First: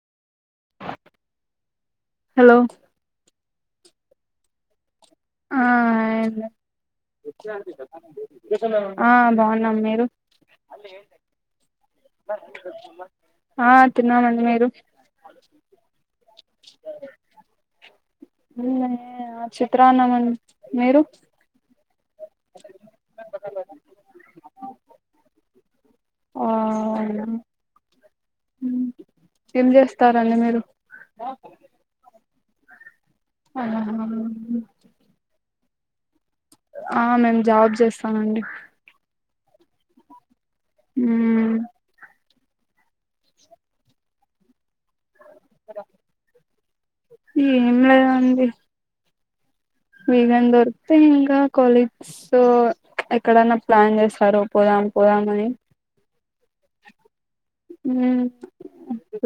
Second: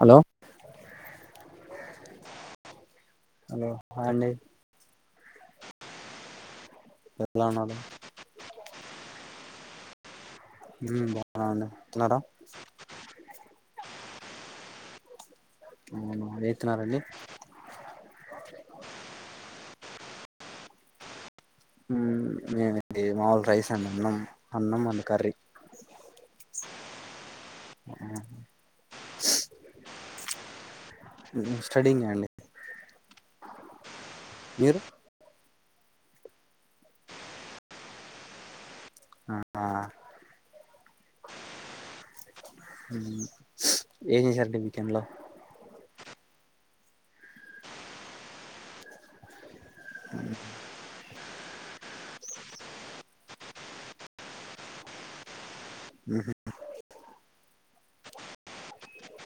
Hello hello hello hi అండి అ ఆ ఎం లే ఎలా ఉన్నారు ఆ బాగు హ మీరు బాగున్నాండి తిన్నారా ఆ తిన్నామండి మీరు అవును ఏం తిన్నారండి లో ఆ చెప్పు బాగున్నామండి మీరు మాది మాముూలు రైస్ అండ్ అన్నం అన్నం అండ్ కర్రీ అవును ఆ ఏం చేస్తారడి మీరు స్టడీంగ్ అండి ఆహా మీరు ఆ నేను జాబ్ చేస్తానండి ఆ మ్మ్ ఏం చేశారండీ వీకెండ్ లో ఏం లే అండి ఏదైనాదొరుకుతే ఇంకా కాలేజ్స్ సో ఎక్కడన్నా ప్లాన్ చేస్తారా పోదాం పోదామని హ్మ్మ్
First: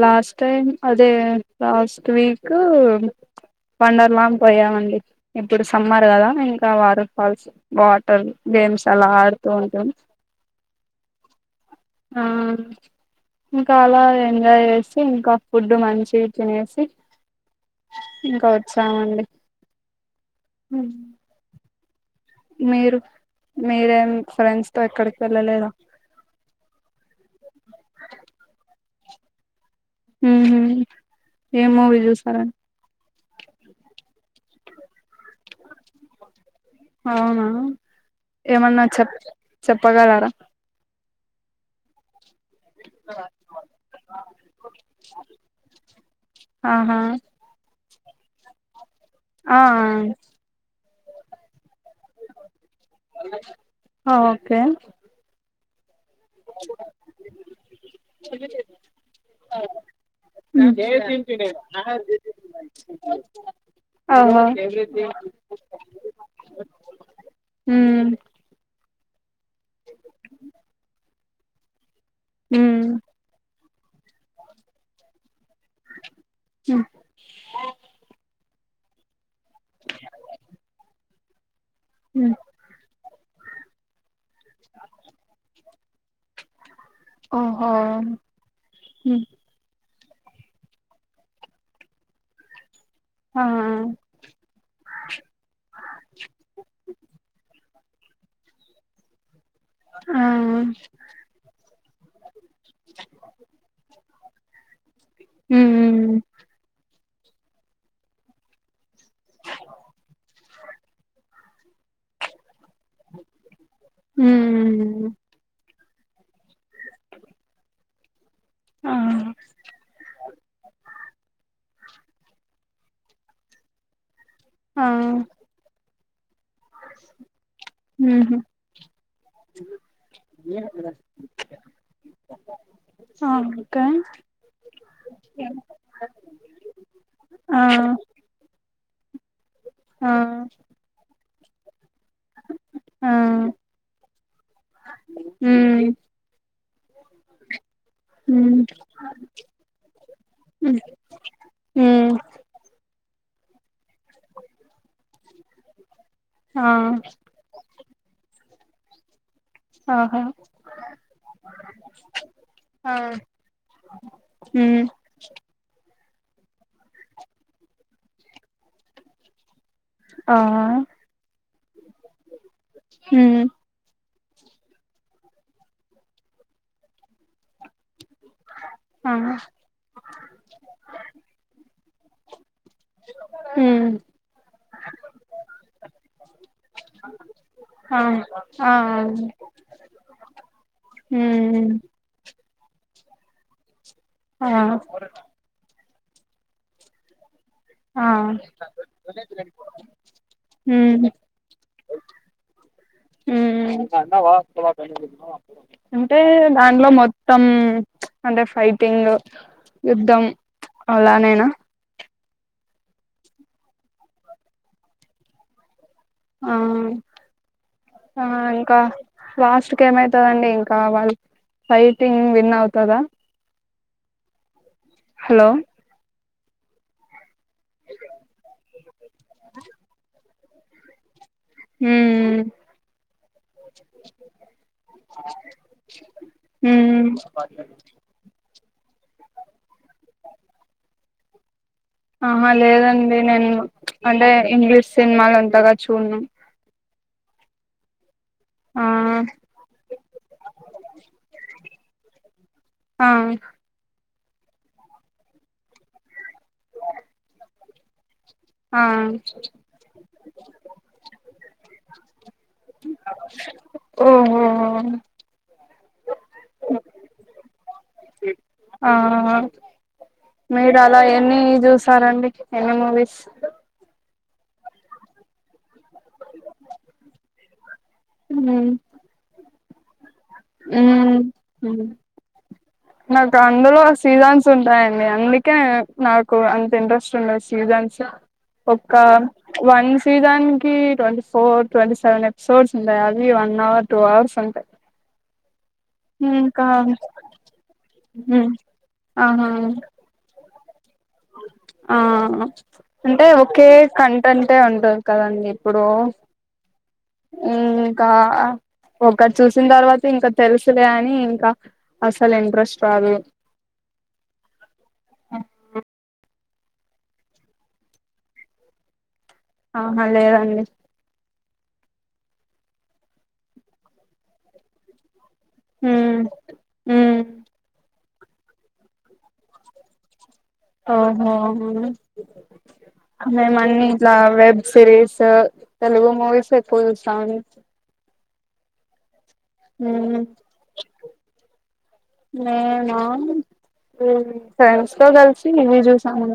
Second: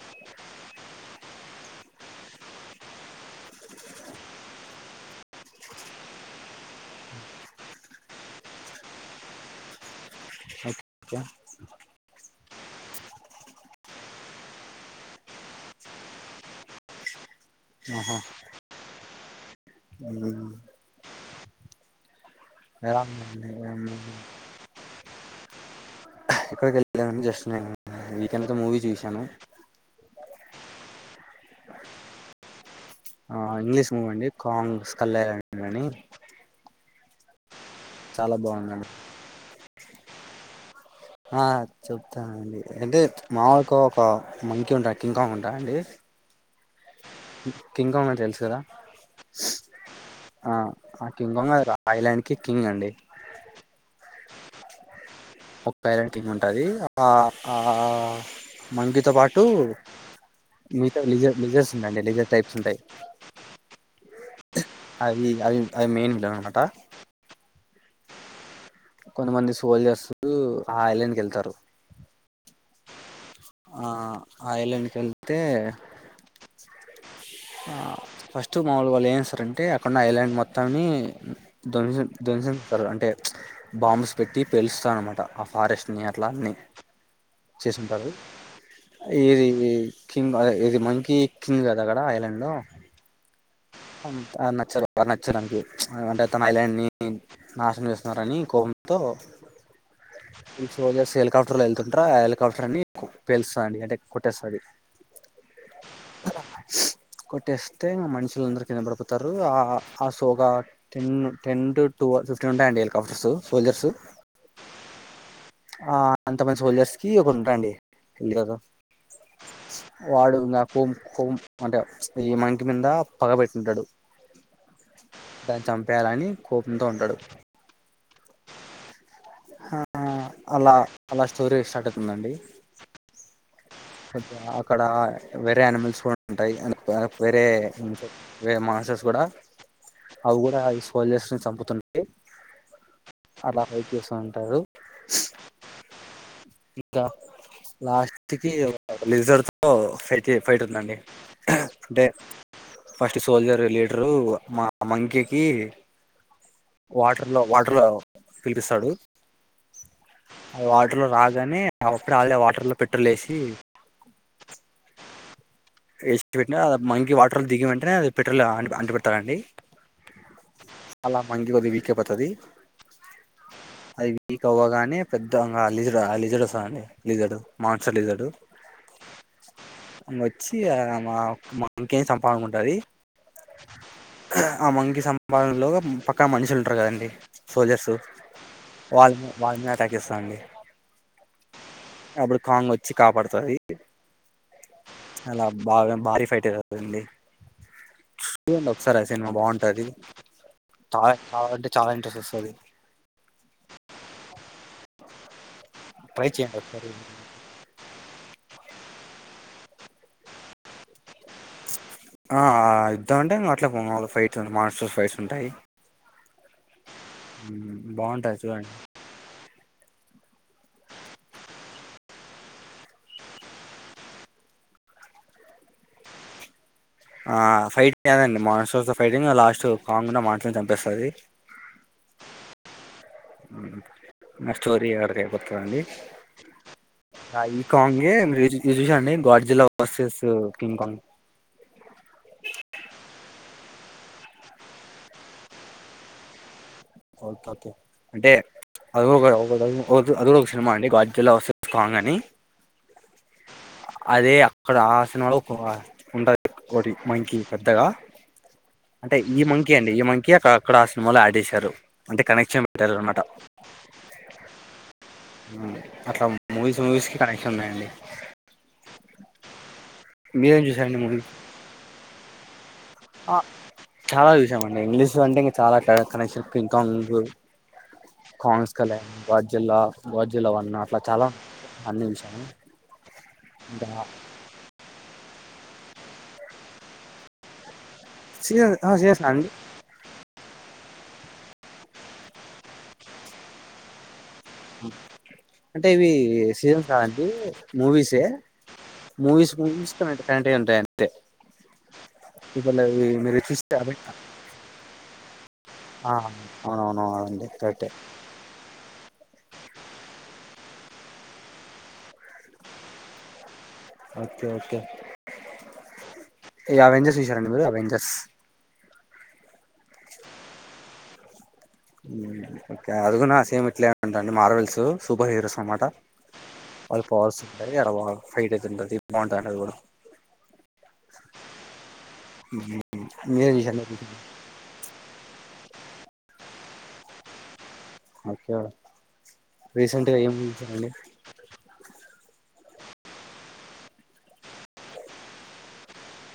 లాస్ట్ టైం అదే లాస్ట్ వీక్ వండర్లా పోయామండి ఇప్పుడు సమ్మర్ కదా ఇంకా వాటర్ ఫాల్స్ వాటర్ గేమ్స్ అలా ఆడుతూ ఉంటాం ఓకే ఆ ఇంకా అలా ఎంజాయ్ చేసి ఇంకా ఫుడ్ మంచివి తినేసి ఆహా సరే అండి ఉమ్ హ మీరు ఎలా ఉందండి మీరేం ఫ్రెండ్స్ తో ఎక్కడ వెళ్ళలేదా నా జస్ట్ నేన్ వీకెంతో మూవీ చూస్ యను హు హ్మ్ ఏ మూవీ చూసారా ఆ ఇంగ్లీష్ మూవీ అండి కాంగ్స్ కళ్యాని అని అవునా చాలా ఏమన్నా బాగుందండి చెప్ చెప్ పగారార హా చ అంటే మామకో ఒక మంకి ఉంటా కింకాంగ్ ఉంటా అండి ఆహా కిం కాం అన్ జర ఆ ఆ కింగంగ్ కదా రా ఓకే పేరెంటింగ్ ఉంటుంది ఆ ఆ మంగితో పాటు మిగతా జ లెజర్స్ ఉంటండి లెజర్ టైప్స్ ఉంటాయి ఆహా అది అది అది మెయిన్ విళ అమాటా ఉమ్ కొంతమంది సోల్జర్స్ ఆ ఐలాండ్ క వెళ్తారు ఉ ఆ ఆ ఇలేనికె తే ఉమ్ ఫస్ట్ మాములుల్ళ ఏం సర అడి అంటే అక్కండా ఐలాండ్ మొత్తని అ ధ్వసం ఉమ్ ధ్వసంస్తారు అంటే బాంబ్స్ పెట్టి పెలుస్తాన అనమాట ఆ ఫారెస్ట్ నర్లానే ఓహో ఉమ్ ఇరి కింగ్ అదే ఇది మకి కింగ్ కద అక్కడ ఐలాండ్ లో ఆ నచ్చారు నచ్చడానికి అంటే తన ఐలాండ్ ని నాశనం చేస్త నారాణీ కంంతో ఆ ఇ హెలీకాప్టర్లో డ్రాల్ టర్ అని పలుస్తాం అంటే కోటేశ్వరి ఊ ఊ కొట్టేస్తే మన్స్ ముందర కింద పడుపోతారు ఆ ఆ ఆ సోగా టెన్ టెన్ టురు టూవ ఫిఫ్టీన్ ఉంటాయి అండి కఫ్టర్స్ సోల్జర్స్ ఉమ్ ఆ అంతమంది సోల్జర్స్ కి ఒకటి ఉంటయండి కదు ఆ వాడు ఇంగా కుం కోం అంటే ఇ మంకి మింద పగబెట్టుంటడు ఆ పేలానీ కోపంతో ఉంటాడు. ఉహు ఆ అలా అలా స్టోరీ స్టార్ట్ అవుతుందండి. ఆ ఓకే అక్కడ వేరే యానిమల్స్ కూడా ఉంటాయి అని భాగం ఆ వేరేరే మానసస్ కుడా ఆ అవు కూడా సోల్జర్స్ సంపుతున్ గే ఆ అలా హైట్ చేస్త ఉంటారు. స్ ఉమ్ ద లాస్ట్కి ఉమ్ అవె లీజర్ తో పెద్ది ఫైట్ ఉమ్ ఉందండి [unintelligible] అంటే ఉమ్ ఫస్ట్ సోల్జర్ లీడరు మా మంకీ కి ఆ వాటర్ లో, వాటర్ లో పిలిపిసాడు ఆహా ఆ వాటర్ లో రాగానే వ కాలే వాటర్ లో పెట్రోలేసి ఉ వేస్ట్ పెట్టిన మంకీ వాటర్లు దిగిన వెంటనే అది పెట్రోల్ అంటు పెడతారండి. ఆ కోదివి కెపతది ఉమ్ ఐవి నీక అవ్వగానే పెద్ద అలిజుడు అలీజడు వస్తాంది లిజడు మాన్సలిజడు ఆ వచ్చి అ మావ్ మ ఇంకేం సంపామున్ ఉమ్ ఆ మంకిి సంపాదనలో పక్కా మనుషులు ఉంటారు కదండి సోల్జర్స్ ఆ ఆ వాళ్ళ వాళ్ళని అటాక్ చేస్తారండి ఉమ్ అప్పుడు కాంగ్ వచ్చి కాపాడుత తది ఆ భారీ ఫైట్ ఇది అండి ఆ బాగుంటది చాలా ఉమ్ చాలా అంటే చాలా ఇంట్రెస్ట్ వస్తది ఉమ్ ఉమ్ అంటే ట్రై చేయండి దాంట్లో ఒకసారి మొత్తం అంటే ఫైటింగ్ యుద్ధం అలానేనా ఆ యుద్దమంటే అట్ల మామూలుగా ఫైట్స్ మాన్స్టర్స్ ఫైట్స్ ఉంటాయి ఆ ఆ బాగుంటాది చూడండి ఇంకా లాస్ట్ ఇంక ఏమైతుదండి ఇంకా వాళ్ళ ఫైటింగ్ విన్ అవుతరా హలో ఆ ఫైట్ కాదండి మాన్స్టర్స్ తో ఫైటింగ్ లాస్ట్ కాంగ్ మా ఎ చంపేస్తది ఉమ్ ఆ స్టోరీ అక్కడికి అయిపోతదండి ఉమ్ ఉమ్ ఈ కాంగే మీరు ఇది ఇది చూశారా అండి గాడ్జిలా వర్సెస్ కింగ్ కాంగ్ ఆహా లేదండి నేను అంటే ఇంగ్లీష్ సినిమాలు అంతగా చూడ్ను ఓకే ఓకే అంటే ఆ అది ఒక అది ఒక సినిమా అండి గాడ్ జిల్లా వర్సెస్ కాంగ్ అని ఆ అదే అక్కడ ఆ సినిమాలో [unintelligible] ఉంటది ఒకటి మంకీ పెద్దగా ఆ అంటే ఈ మంకీ అండి ఈ మంకిీ అక్కడ ఆ సినిమాలో యాడ్ చేసారు అంటే కనెక్షన్ పెట్టారు అన్నమాట ఓహో అట్లా మూవీస్ మూవీస్ కి కనెక్షన్ ఉన్నాయండి ఆ మీరేం చూసారండి మూవీ అండి ఎన్ని మూవీస్ చాలా చూసామండి ఇంగ్లీష్ అంటే ఇంకా చాలా ఫేవరెట్ కనెక్షన్ కింగ్ కాంగ్ ఉమ్ కాంగ్స్ [unintelligible] గాడ్జిల్లా గాడ్జిల్లా వన్ అట్లా ఉమ్ చాలా ఉన్నాయ్ అన్ని చూసాను నాకు అందులో ఇంకా సీజన్స్ ఉంటాయి అందుకే నాకు అంత ఇంట్రెస్ట్ ఉండదు సీజన్స్ సీజన్ ఒక సీజన్స్ అండి one season twenty four twenty seven episodes ఉంటాయ్ అది వన్ అవర్ టూ అవర్స్ ఉంటాయి అంటే ఇవి ఇంకా సీజన్స్ కాదండి మూవీస్ ఏ ఉమ్ ఆహా మూవీస్ మూవీస్ అంటే ఉంటాయట ఆ అంటే మీరు ఒకే కంటెంటే ఉంటది కదండి ఇప్పుడు ఆ ఇంకా ఒకటి చూసిన తర్వాత ఇంకా తెలుసులే అని ఇంకా అసలు ఇంట్రెస్ట్ రాదు ఓకే ఓకే ఏ అవెంజర్స్ విషారాడి బ అవెంజర్స్ ఆహా లేదండి ఓకే అదిగున్నా సేమ్ ఇట్లేంటండి మార్వెల్స్ సూపర్ హీరోస్ అనమాట ఉమ్ వాళ్ళు ఉమ్ పోవాల్సి ఉంట ఎడాల ఫైట్ అయితుంటుంది బాగుంటా అన్నది కూడా ఆఓహో మ్మ్. మీరే మేము చూసారా అన్నిీఇట్లా వెబ్ సిరీస్ తెలుగు మూవీస్ ఎక్కువ చూస తను మకేడ రీసెంట్గా ఏం చూశారండి నేను ఫ్రెండ్స్ తో కలిసి ఇవి చూసాము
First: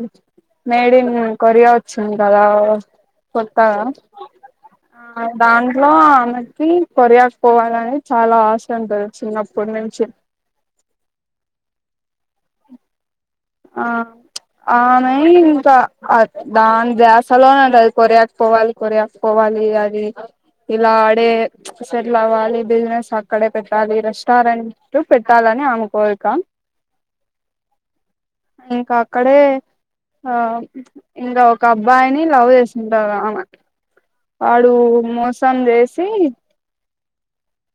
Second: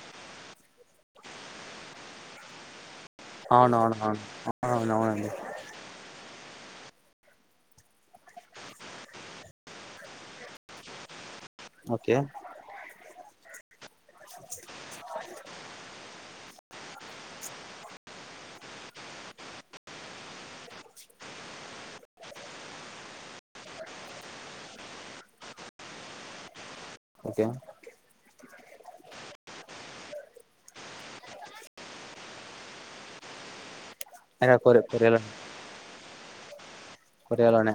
మేడ్ ఇన్ కొరియా వచ్చిం కదా కొత్తాగా అవునవునవును ఆ అవునవునండి దాంట్లో కొరియాక పోవాలని చాలా ఆశ ఉంటది చిన్నప్పటి నుంచి ఓకే ఆ అమె ఇంకా దాని దసలోనే ఉ అది కొరియాకి పోవాలి కొరియాకి పోవాలి అది ఇలా ఆడే సెటిల్ అవ్వాలి బిజినెస్ అక్కడే పెట్టాలి రెస్టారెంట్ పెట్టాలని ఆమె కోరిక ఓకే ఇంకా అక్కడే ఆ ఇంకా ఒక అబ్బాయిని లవ్ చేస్తుంటాది ఆమె అ వాడు కొరి కొరియాలో మోసం చేసి కొరియాలోనే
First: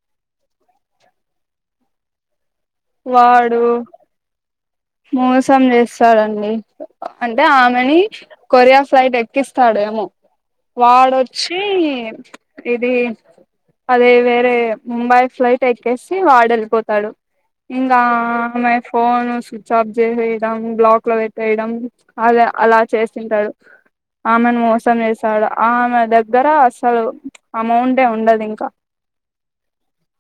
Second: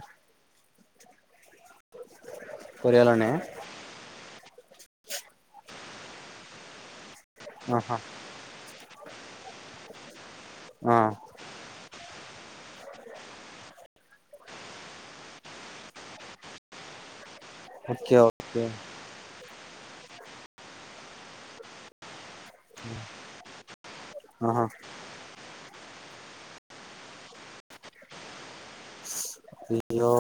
కొరియాలోనే వాడు మోసం చేస్తాడండి అంటే ఆహా ఆమెణి కొరియా ప్లైట్ ఎక్కిస్తాడేమో ఆ వాడొచ్చి ఇది అదే వేరే ముంబై ఫ్లైట్ ఎక్కేసి వాడు వెళ్ళిపోతాడు ఇంగ ఓకే ఓకే ఆమె ఫోను స్వి వేయడం బ్లాక్ లో పెట్టేయడం అద అలా చేస్తుంటాడు ఆమెను ఆహా మోసం చేేసాడు ఆమె దగ్గర అస్సలు అమౌంటె ఉండదింక. లో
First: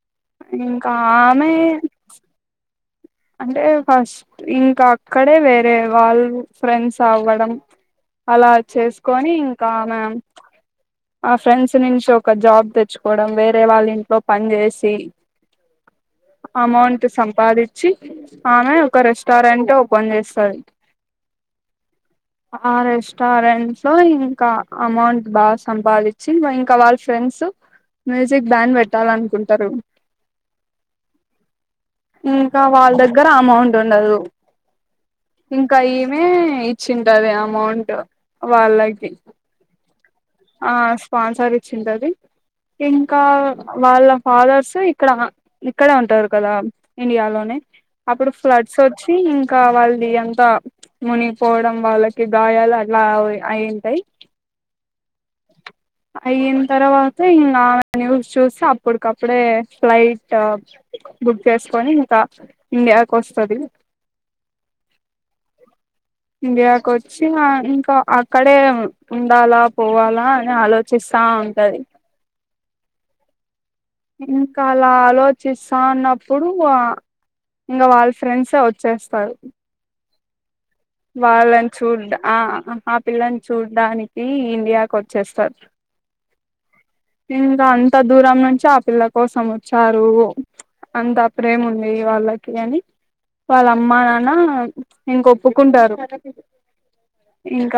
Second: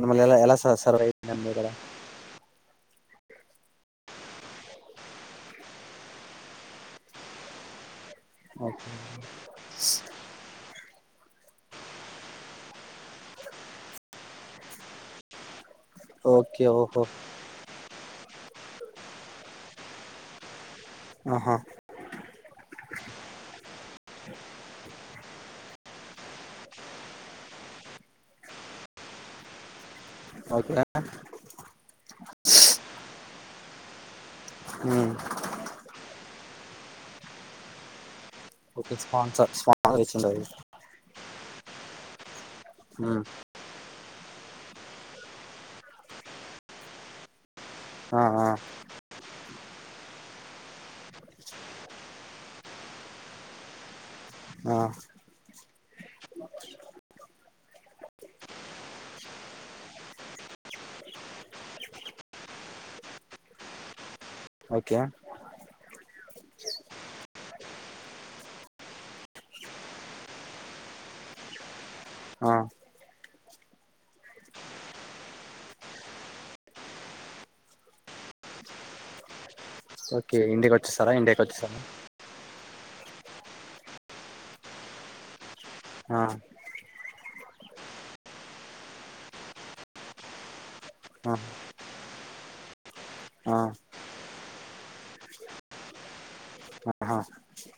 నమ్మల్ ఎలా స సర్వైవ్ ఆమె నదల అంటే ఫస్ట్ ఇంకా అక్కడే వేరే వాళ్ళు ఫ్రెండ్స్ అవ్వడం అలా ఓకే చేసుకొని ఇంకా మా ఆ ఫ్రెండ్స్ నుంచి ఒక జాబ్ తెచ్చుకోవడం వేరే వాళ్ళు ఇంట్లో పని చేసి ఓకే ఓహో అమౌంట్ సంపాదిచ్చి ఆమె ఒక రెస్టారెంట్ ఓపెన్ చేస్తది. ఆహా ఆ రెస్టారెంట్స్ లో ఇంక అమౌంట్ బాగొస్ సంపాదిచ్చి ఇవ ఇంక వాళ్ళ ఫ్రెండ్సు మ్యూజిక్ బ్యాన్ పెట్టాలనుకుంటారు. ఓకె ఇంకా వాళ్ళ దగ్గర అమౌంట్ ఉండదు. మ్మ్. ఇంకా ఈమె ఇచ్చింటది అమౌంట్. ఓకె వాళ్ళకి స్పాన్సర్స్ కా కాల్ చేస్ ఉంటాది. ఆ స్పాన్సర్ ఇచ్చింటాది. ఇంకా వాళ్ళ ఫాదర్స్ ఇక్కడ ఇక్కడే ఉంటారు కదా! ఇండియాలోనే ఆ అప్పుడు ఆ ఫ్లడ్సొచ్చి ఇంకా వాళ్ది అంతా మునిగిపోవడం వాళ్ళకి గాయాలు అట్లా అవి అయింటాయ్. ఆ అయిన్ తర్వాత ఇంగామె న్యూస్ చూసి అప్పటికప్పుడే ఫ్లైట్ బుక్ చేసుకొని, ఇంకా ఇండియాకు వస్తది. ఓకె ఇండియాకొచ్చి హ ఇంకా అక్కడే ఉండాలా పోవాలా అని ఆలోచిస్తా ఉంటది. ఆ ఇంకా అలా ఆలోచిస్తా ఉన్నప్పుడు ఇంక వాళ్ళ ఫ్రెండ్సే వచ్చేస్తారు. ఓకె ఇంటికొత్ వాళ్ళని చూడ్డా ఆ ఆ పిల్లని చూడ్డానికి ఇండియాకొచ్చేస్తారు. ఆ ఇంకా అంత దూరం నుంచి ఆ పిల్ల కోసం వచ్చారు. అంతా ఆ ప్రేముంది ఇగ వాళ్ళకి అని, ఆ వాళ్ళ అమ్మ, నాన్న ఇంక ఒప్పుకుంటారు. ఆహా ఇంక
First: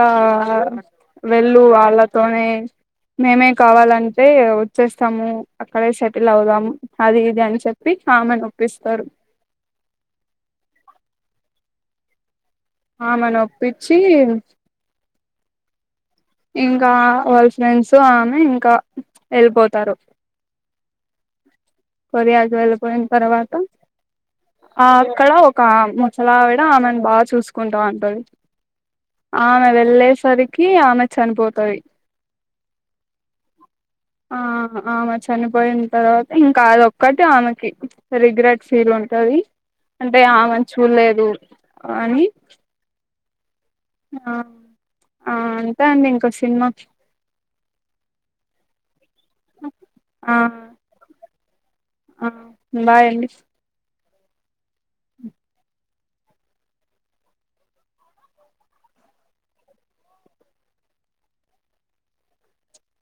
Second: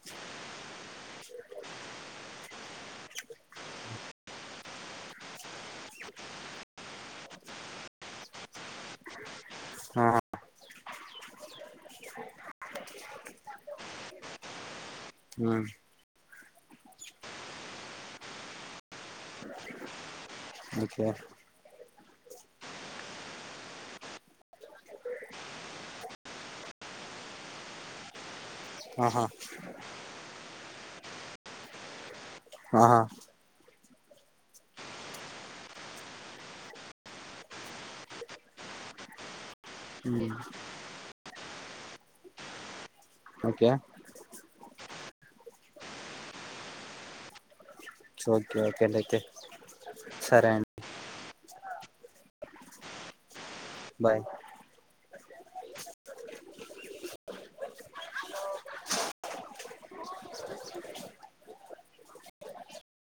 వెళ్ళు వాళ్ళతోనే మేమే కావాలని తె వచ్చేస్తాము అక్కడే సెటిల్ అవుదాము అది ఇది అని చెప్పి ఆమెనొప్పిస్తారు. ఆహా ఆమెని ఒప్పిచ్చి మ్మ్ ఇంకా వాళ్ళ ఫ్రెండ్సు ఆమె ఇంకా వెళ్ళిపోతారు. ఓకే కొరియాకి వెళ్ళిపోయిన తర్వాత, ఆ అక్కడ ఒక ముసలావిడ ఆమెను బా చూసుకుంటాంటది. ఆహా ఆమె వెల్లెసరి కి ఆమె చనిపోతాయి. ఆహా ఆ ఆమ చనిపోయిన తర్వాత ఇన్ కాదు ఒక్కటి ఆమెకి రిగ్రెట్ ఫీల్ ఉంటది. అంటే, మ్మ్ ఆమెను చూడలేదు. అని ఓకే ఆ ఆ అంతె అండి ఇంక సినిమా. ఓకే ఓకే లే అయితే ఆ సరే అం ఆ బాయ్ అండి బాయ్